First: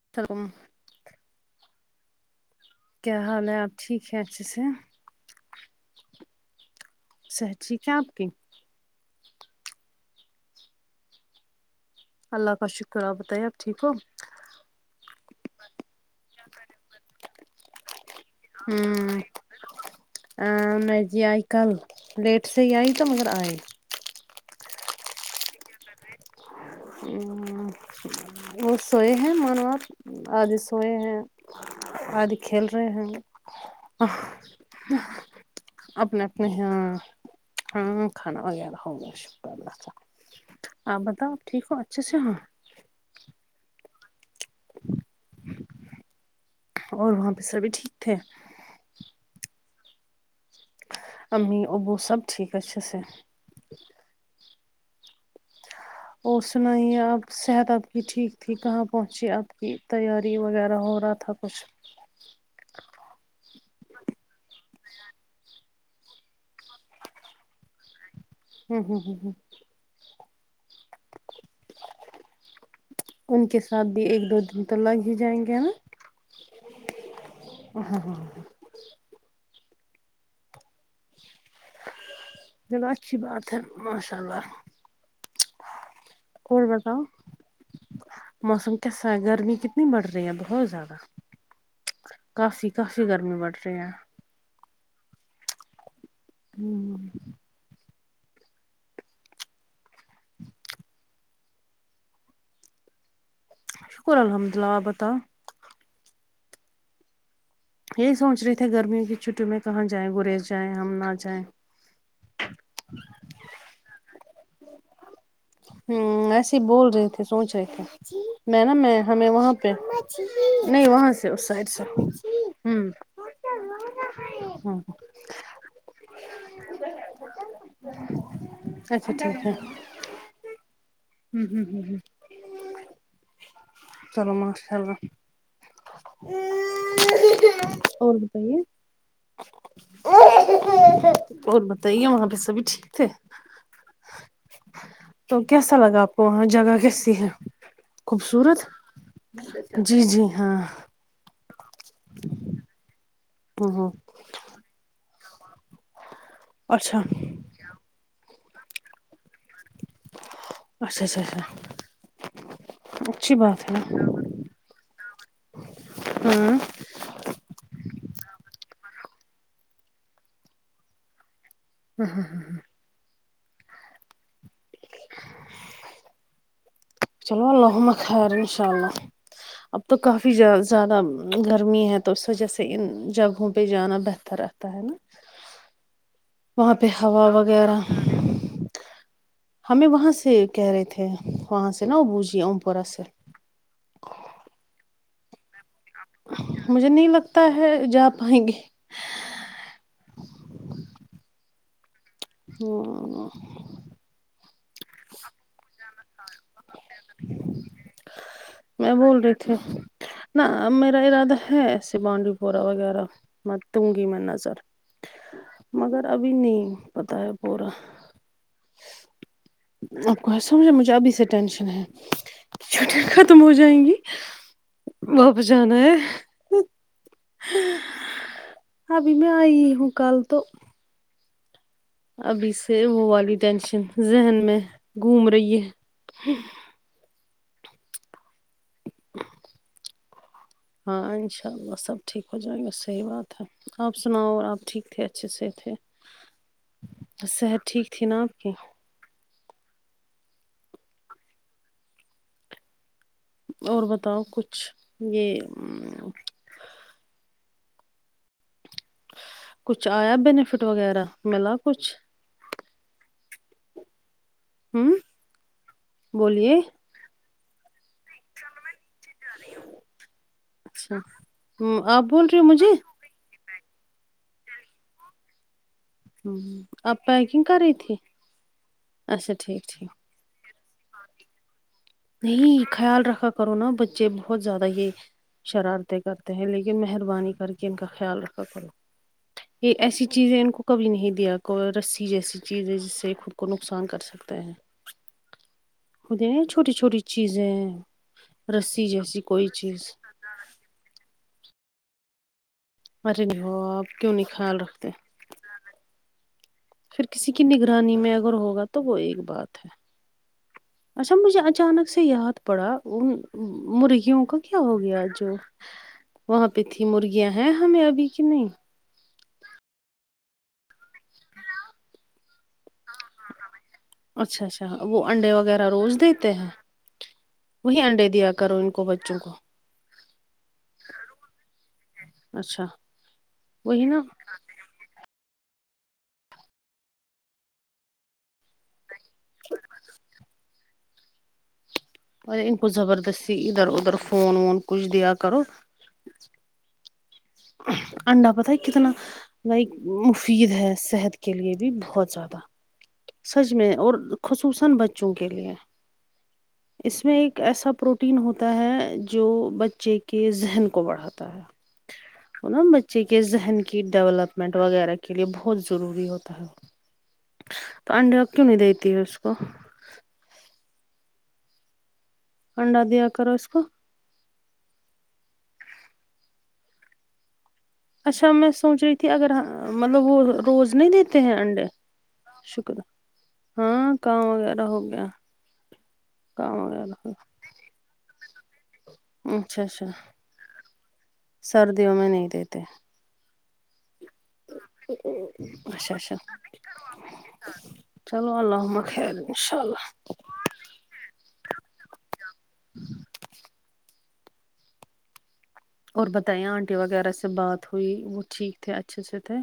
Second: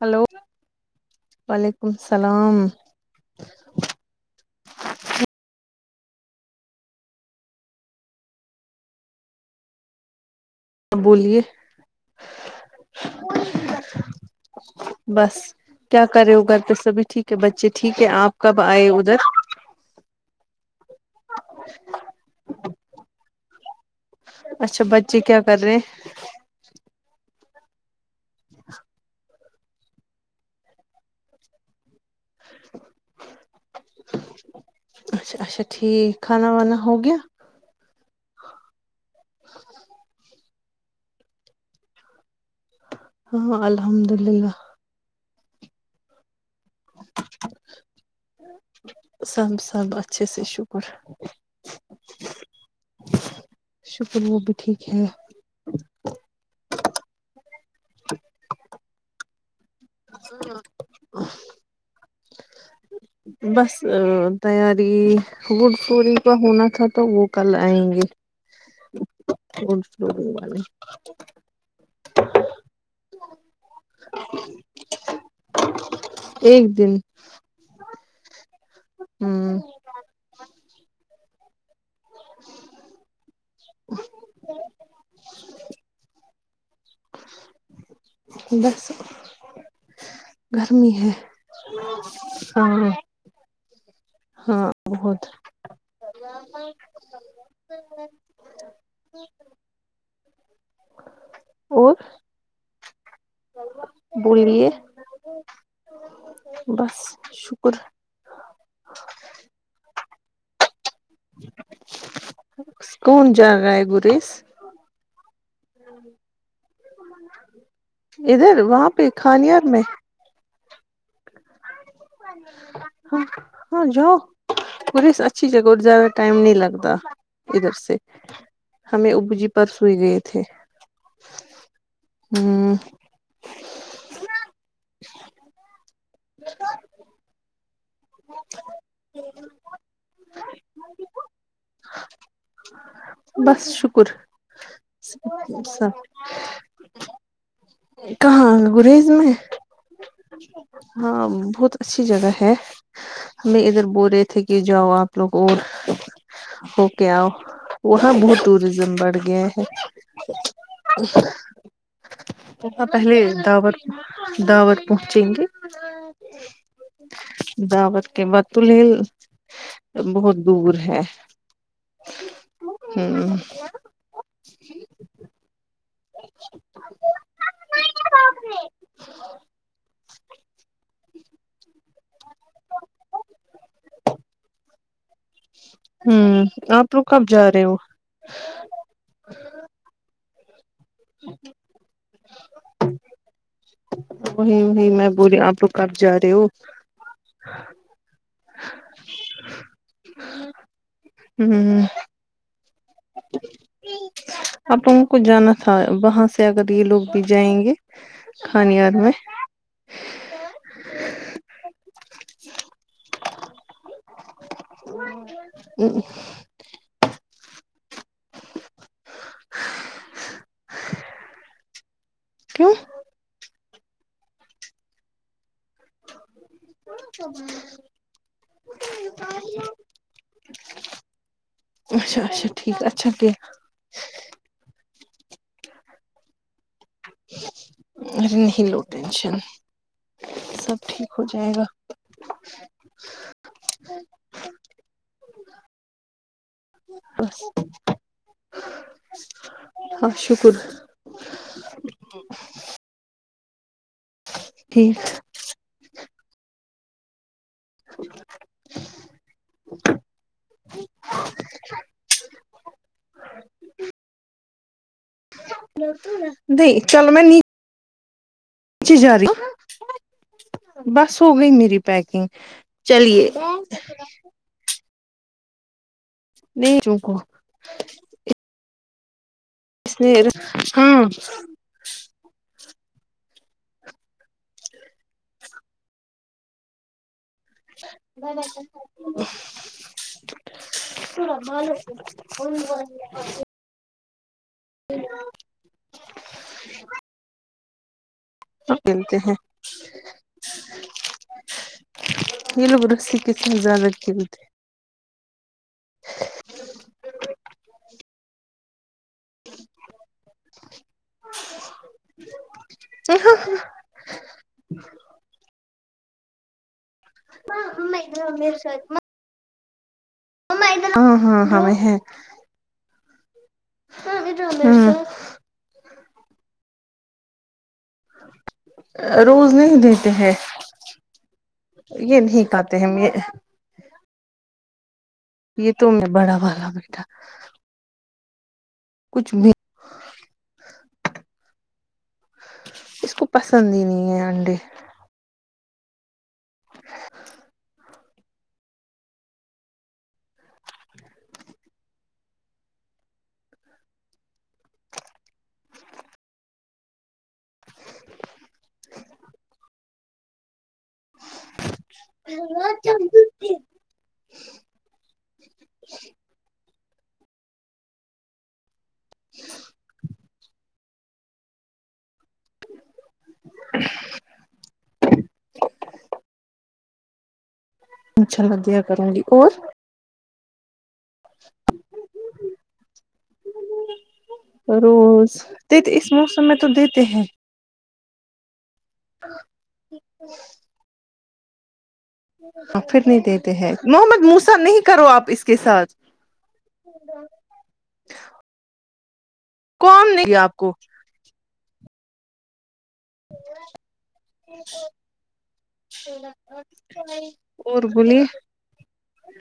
hello سلام وعلیکم السلام کیا حال ہے آپ ٹھیک ہےچ سے سہچییک ہے آپ کی آ بولیے اللہ کا شکر آ بتائی آب ٹھیک ہو بس کیا کر رہے ا گھر پ سب ٹھیک ہے بچے ٹھیک ہے آپ کب آئے ادھر ا میں جی آئی کل لیٹ سے ہی آئی تو مگر آئی اچھا بچے کیا کر رہے وہ سوئے ہیں منوپ آج سوئے ہیں آد کل رہے ہ اچھا اچھا ٹھیک اپنے اپنے کھانا وانا ہاں ہو گیا ہاں کھانا وغیرہ ہو گا شکر اللہ آپ بتاؤ ٹھیک اچھا ا سےا ہاں ہاں الحمد للہ اور وہاں پہ سبھی ٹھیک تھے سب سب اچھا سےی امی ابو سب ٹھ اچ س شکر وہ بھی ٹھیک ہے اور سنائیے آپ صحت آپ کی ٹھیک تھی کہاں پہنچی اب کی تیاری وغیرہ ہو رہا تھا کچھ بس تیاری وڈ فوری کا ہونا تھا تو وہ کل آئیں گے ہوں ہوں ہ ہ فوگے والے ان کے ساتھ بھی ایک دو دن تو لگ ہی جائیں گے نا ایک دن ہ ہاں ہاں ہاں ہاں ہوں چل اچھی بات ہے ماشاء اللہ اور بتاؤ موسم بس کیسا ہے گرمی کتنی بڑھ رہی رہی ہیں بہت گرمی زیاد ہے کافی کافی گرمی بڑھ رہی ہے ہاں بہت ہوں [unintelligible] اور شکر الحمد بولیے اللہ بتؤ بس شکر یہی سوچ رہی تھے گرمیوں کی چھٹی میں کہاں جائیں گریز جائیں ہم نہ جائیں کون جا رہا ہے گریس ہوں ایسے ہی بول رہے تھے سوچ رہے تھے ادھر میں نا وہاں میں پہ ہمیں وہاں کھانیار پہ میں نہیں وہاں سے اس سائڈ سے ہ ہاں ہاں جؤ پوری اچھی جگہ زیاد ٹائم نہیں لگتا ادھر سے ہمیں اچھا ابجی پر سوئی گئے تھے ہ ہ ہ ہمم ہ چلو ماشاء اللہ اور بتائیے اور بتائیے وہاں پہ سبھی ٹھیک تھے بس شکر تو س کیسا لگا وہاں جگہ کیسی ہے کہاں خوبصورت گریز میں جی جی ہاں ہاں بہت اچھی جگہ ہے ہمیں ہ ادھر ہ ب رہے تھ تھے کہ جاؤ آپ لوگ اور ہو اچھا کے آؤ وہاں بہت ٹوریزم بڑھ گیا ہے اچھا اچھا اچھا ا پہلے اچھی د بات ہے نا داور پہنچیں گے ہاں جا بت کے بتلل بہت دور ہے [inaudible] ہمم [inaudible] [inaudible] چلو المہ خیر ان شاء اللہ اب تو کافی زیادہ گرمی ہے تو اس وجہ سے ان جگہوں پہ جانا بہتر رہتا ہے نا ہمم وہاں پہ آپ کب ہوا جا رہے ہو وغیرہ ہمیں وہاں سے کہہ رہے تھے وہاں سے نا ابوجے اوم پورہ سے وہی وہی میں بولی آپو کب جا رہے ہو مجے نہیں لگتا ہے جا پائیں گے ہمم [inaudible] اب ان کو جانا تھا وہاں سے اگر یہ لوگ بھی جائیں گے کھانیار میں [inaudible] نہ میرا ارادہ ہے ایسے بانڈی پورہ وغیرہ مںت دوں گی میں نظر مگر ابھی نہیں پتا ہے پورا آپ کو ایا سمجھ میں مجھے ابھی سے ٹینشن ہے کہ کیوں چھٹیاں ختم ہو جائیں گی واپس جانا ہے ابھی میں آئی ہوں کل تو [inaudible] اچھا اچھا ابھی سے ٹھیک وہ اچھا کیا والی ٹینشن ذہن میں گھوم رہی ہے ارے نہیں لو ٹینشن سب ٹھیک ہاں ہو جائے انشاء گا اللہ سب ٹھیک ہو جائے گا صحیح بات ہے آپ سناؤ اور آپ ٹھیک تھے اچھے سے تھے بس صحت ٹھیک تھی نا آپ کی ہاں شکر اور بتاؤ کچھ ٹھیک یہ [inaudible] کچھ آیا بینفٹ وغیرہ ملا کچھ [inaudible] ہمم نہیں چلو میں نیچ جا رہی ہوں اچھا بس ہو گئی میری ہوں، آپ پیکنگ بول رہے ہو مجھے چلیے نہیں آپ چونکو پیکنگ کر رہی تھی اچھا ٹھیک ٹھیک نہیںیر ہاں نہیں خیال رکھا کرو نا بچے بہت زیادہ یہ شرارتیں کرتے ہیں لیکن مہربانی کر کے ان کا خیال رکھا کرو یہ ایسی چیزیں ان کو کبھی نہیں دیا کو رسی ج ایسی چیز ہے جس سے خود کو نقسان کر سکتا ہیں ہو چھوٹی چھوٹی چیزیں سب رسی کھیلتے جیسی ہیں کوئی چیز یہی لوگ رسیق ارے نہیں ہو زیادہ آپ کی کیوں نہیں ہے [inaudible] پھر کسی کی نگرانی میں اگر ہوگا تو وہ ایک بات ہے اچھا مجھے اچانک سے یاد پڑا ان مرغیوں کا کیا ہو گیا جو وہاں پہ تھی مرغیاں ہیں ہمیں ابھی کی نہیں ہیں، ہاں ہاں ہاں ہے اچھا اچھا وہ ہوں انڈے وغیرہ روز دیتے ہیں وہی انڈے دیا کرو ان کو بچوں کو روز نہیں دیتے ہیں یہ نہیں اچھا کہتے ہم یہ وہی نا یہ تو بڑا والا بیٹا کچھ بھی اور ان کو اس کو زبردستی ادھر پسند ہی ادھر نہیں ہے فون انڈے وون کچھ دیا کرو [inaudible] انڈا پتا کتنا لائک مفید ہے صحت کے لیے بھی بہت زیادہ سج میں اور خصوصن بچوں کے لیے اس میں ایک ایک ایسا پروٹین ہوتا ہے جو بچے کے ذہن کو بڑھاتا ہے نا بچے کے ذہن کی ڈیولپمنٹ وغیرہ کے لیے بہت ضروری ہوتا ہے تو انڈے کیوں نہیں دیتی ہے اس کو انڈا دیا کرو اس کو [inaudible] اچھا انشاء میں اللہ دیا سوچ رہی تھی کروں گی اگر اور مطلب وہ روز نہیں دیتے ہیں انڈے شکرہ ہاں کام وغیرہ ہو گیا روز دیتے اس موسم کام میں تو وغیر دیتے ہو گیا ہیں اچھا اچھا سردیوں میں نہیں دیتے ہاں پھر نہیں دیتے ہیں محمد موسا نہیں کرو آپ اس کے ساتھ اچھا اچھا چلو اللہم خیر انشاء اللہ کون آپ کو [inaudible] اور بتائیں آنٹی وغیرہ سے بات اور ہوئی وہ بولیے ٹھیک تھے اچھے سے تھے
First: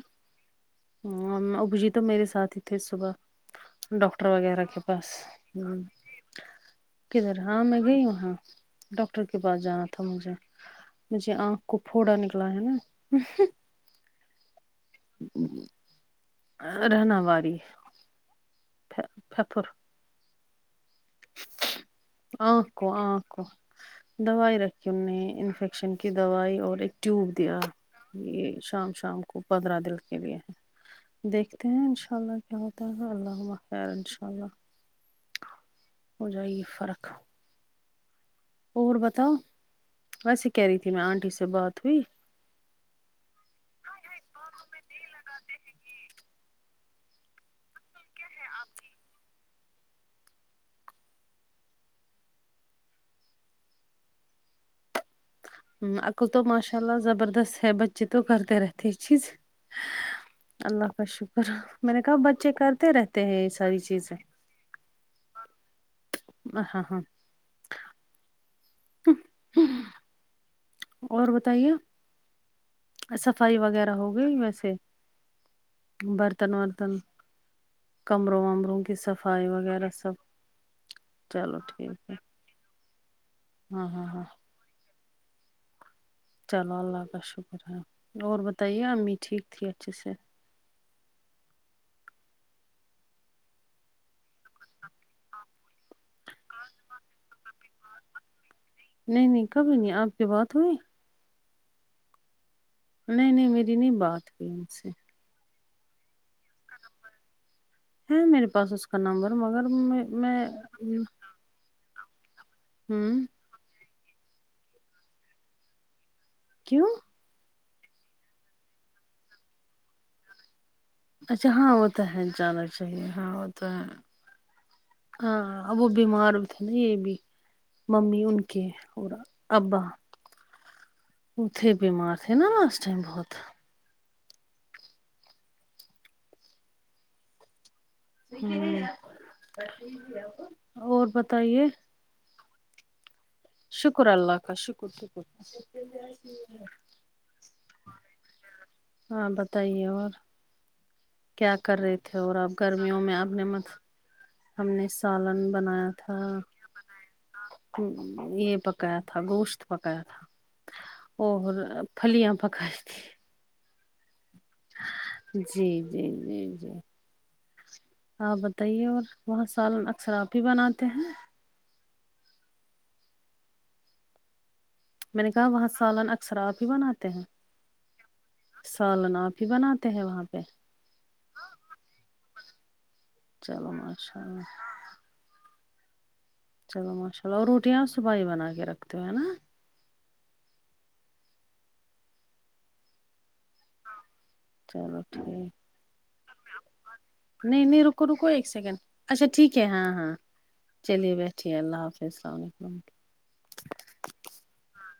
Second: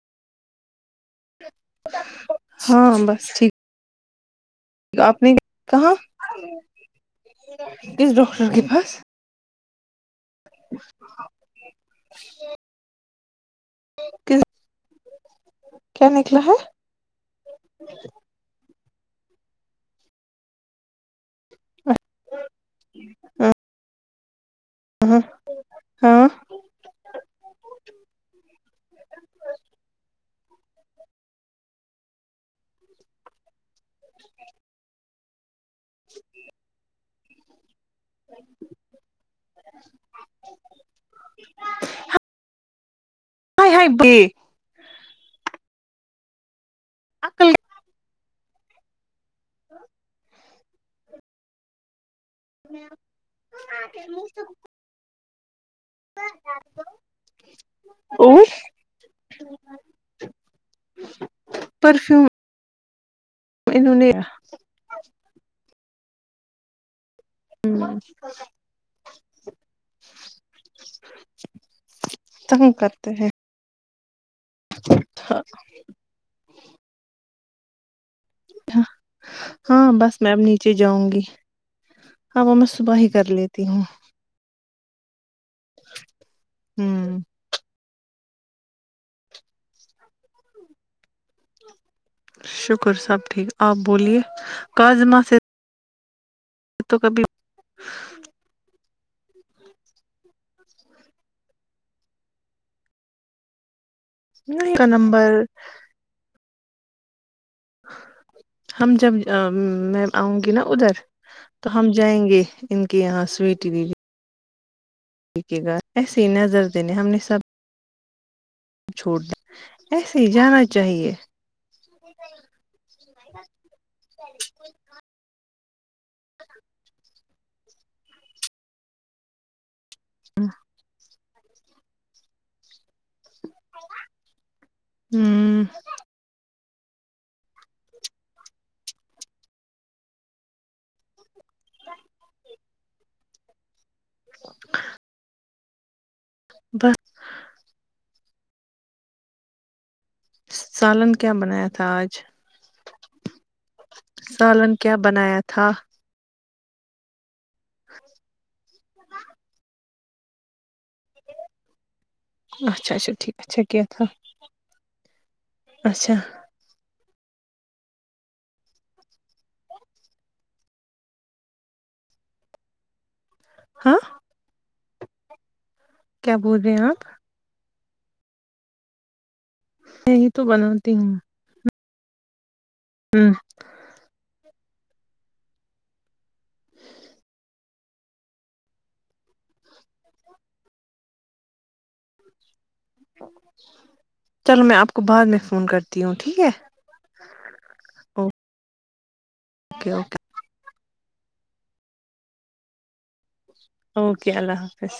اب جی تو میرے ساتھ ہی تھے ہاں صبح بس ٹھیک ڈاکٹر وغیرہ آپ نے کہاں کے رہراہ مے کس ہاں ڈاکٹر کے ڈٹر پاس ڈاکٹر کے پاس جانا تھا مجھے مجھے آنکھ کو پھوڑا نکلا ہے نا کس جی کیا نکلا ہے رہنا واری پھپھر انکھ کو دوائی رکھی ان نے انفیکشن کی ہاں دوائی اور ایک ٹیوب دیا یہ شام شام کو پندرہ دن کے لیے ہے دیکھتے ہیں انشاء اللہ کیا ہوتا ہے اللہ خیر انشاء اللہ ہو جائے گی فرق اور بتاؤ ویسے کہہ رہی تھی میں آنٹی سے بات ہوئی ہائے ہائے عقل [inaudible] عقل تو ماشاء اللہ زبردست ہے بچے تو اور کرتے رہتے یہ چیز اللہ کا شکر میں نے کہا پرفیوم بچے کرتے رہتے ہیں یہ ساری انہوں نے چیزیں ہاں ہاں ہوں [inaudible] اور بتائیے [inaudible] صفائی وغیرہ ہو گئی ویسے برتن ورتن کمروں ومروں کی صفائی وغیرہ ہاں سب بس میں اب نیچے جاؤں گی چلو ٹھیک ہے ہاں وہ میں صبح ہی کر لیتی ہوں ہاں ہاں ہاں چلو اللہ ہوں کا شکر ہے اور بتائیے امی ٹھیک تھی اچھے سے شکر سب ٹھیک آپ بولیے کاجمہ سے تو کبھی نہیں نہیں کبھی نہیں آپ کی بات ہوئی نہیں نہیں میری نہیں بات ہوئی ان نہیں کا سے نمبر ہے میرے پاس اس ہم کا جب نمبر مگر میں آؤں گی نا ادھر تو ہم جائیں گے ان کے یہاں ہوں سویٹی دیدی ایسے ہی نظر کیوں دینے ہم نے سب چھوڑ ایسے ہی جانا چاہیے اچھا ہاں وہ تو ہے جانا چاہیے ہاں وہ تو ہے ہاں وہ بیمار بھی تھے نا یہ بھی ممی ان کے اور ابا ہاں اتے بیمار تھے نا لاسٹ ٹائم بہت ہوں ہاں اور بتائیے شکر اللہ کاا شکر شکر ہاں بتائیے اور سالن کیا بنایا کر تھا رہے آج تھے اور آپ گرمیوں میں اپنے مت ہم نے سالن بنایا تھا یہ پکایا تھا گوشت پکا تھا اور پھلیاں پکائی اچا اچا تھی ٹھیک اچھا کیا تھا جی جی اچھا جی جی آپ بتائیے اور وہاں سالن اکثر آپ ہی بناتے ہیں ہاں میں نے کہا وہاں سالن کیا اکثر بول آپ ہی رہے بناتے ہیں سالن آپ ہی بناتے ہیں میں وہاں ہی تو پہ بناتی ہوں ہوں چلو اچھا چلو ماشاء اللہ اور روٹیاں صبح ہی بنا کے رکھتے ہو ہے نا چلو میں آپ کو بعد میں فون کرتی ہوں ٹھیک ہے نہیں نہیں رکو رکو ایک سیکنڈ اچھا ٹھیک ہے ہاں اوکے ہاں اوکے چلیے بیٹھیے اللہ حافظسلام علیکم اوکے اللہ حافظ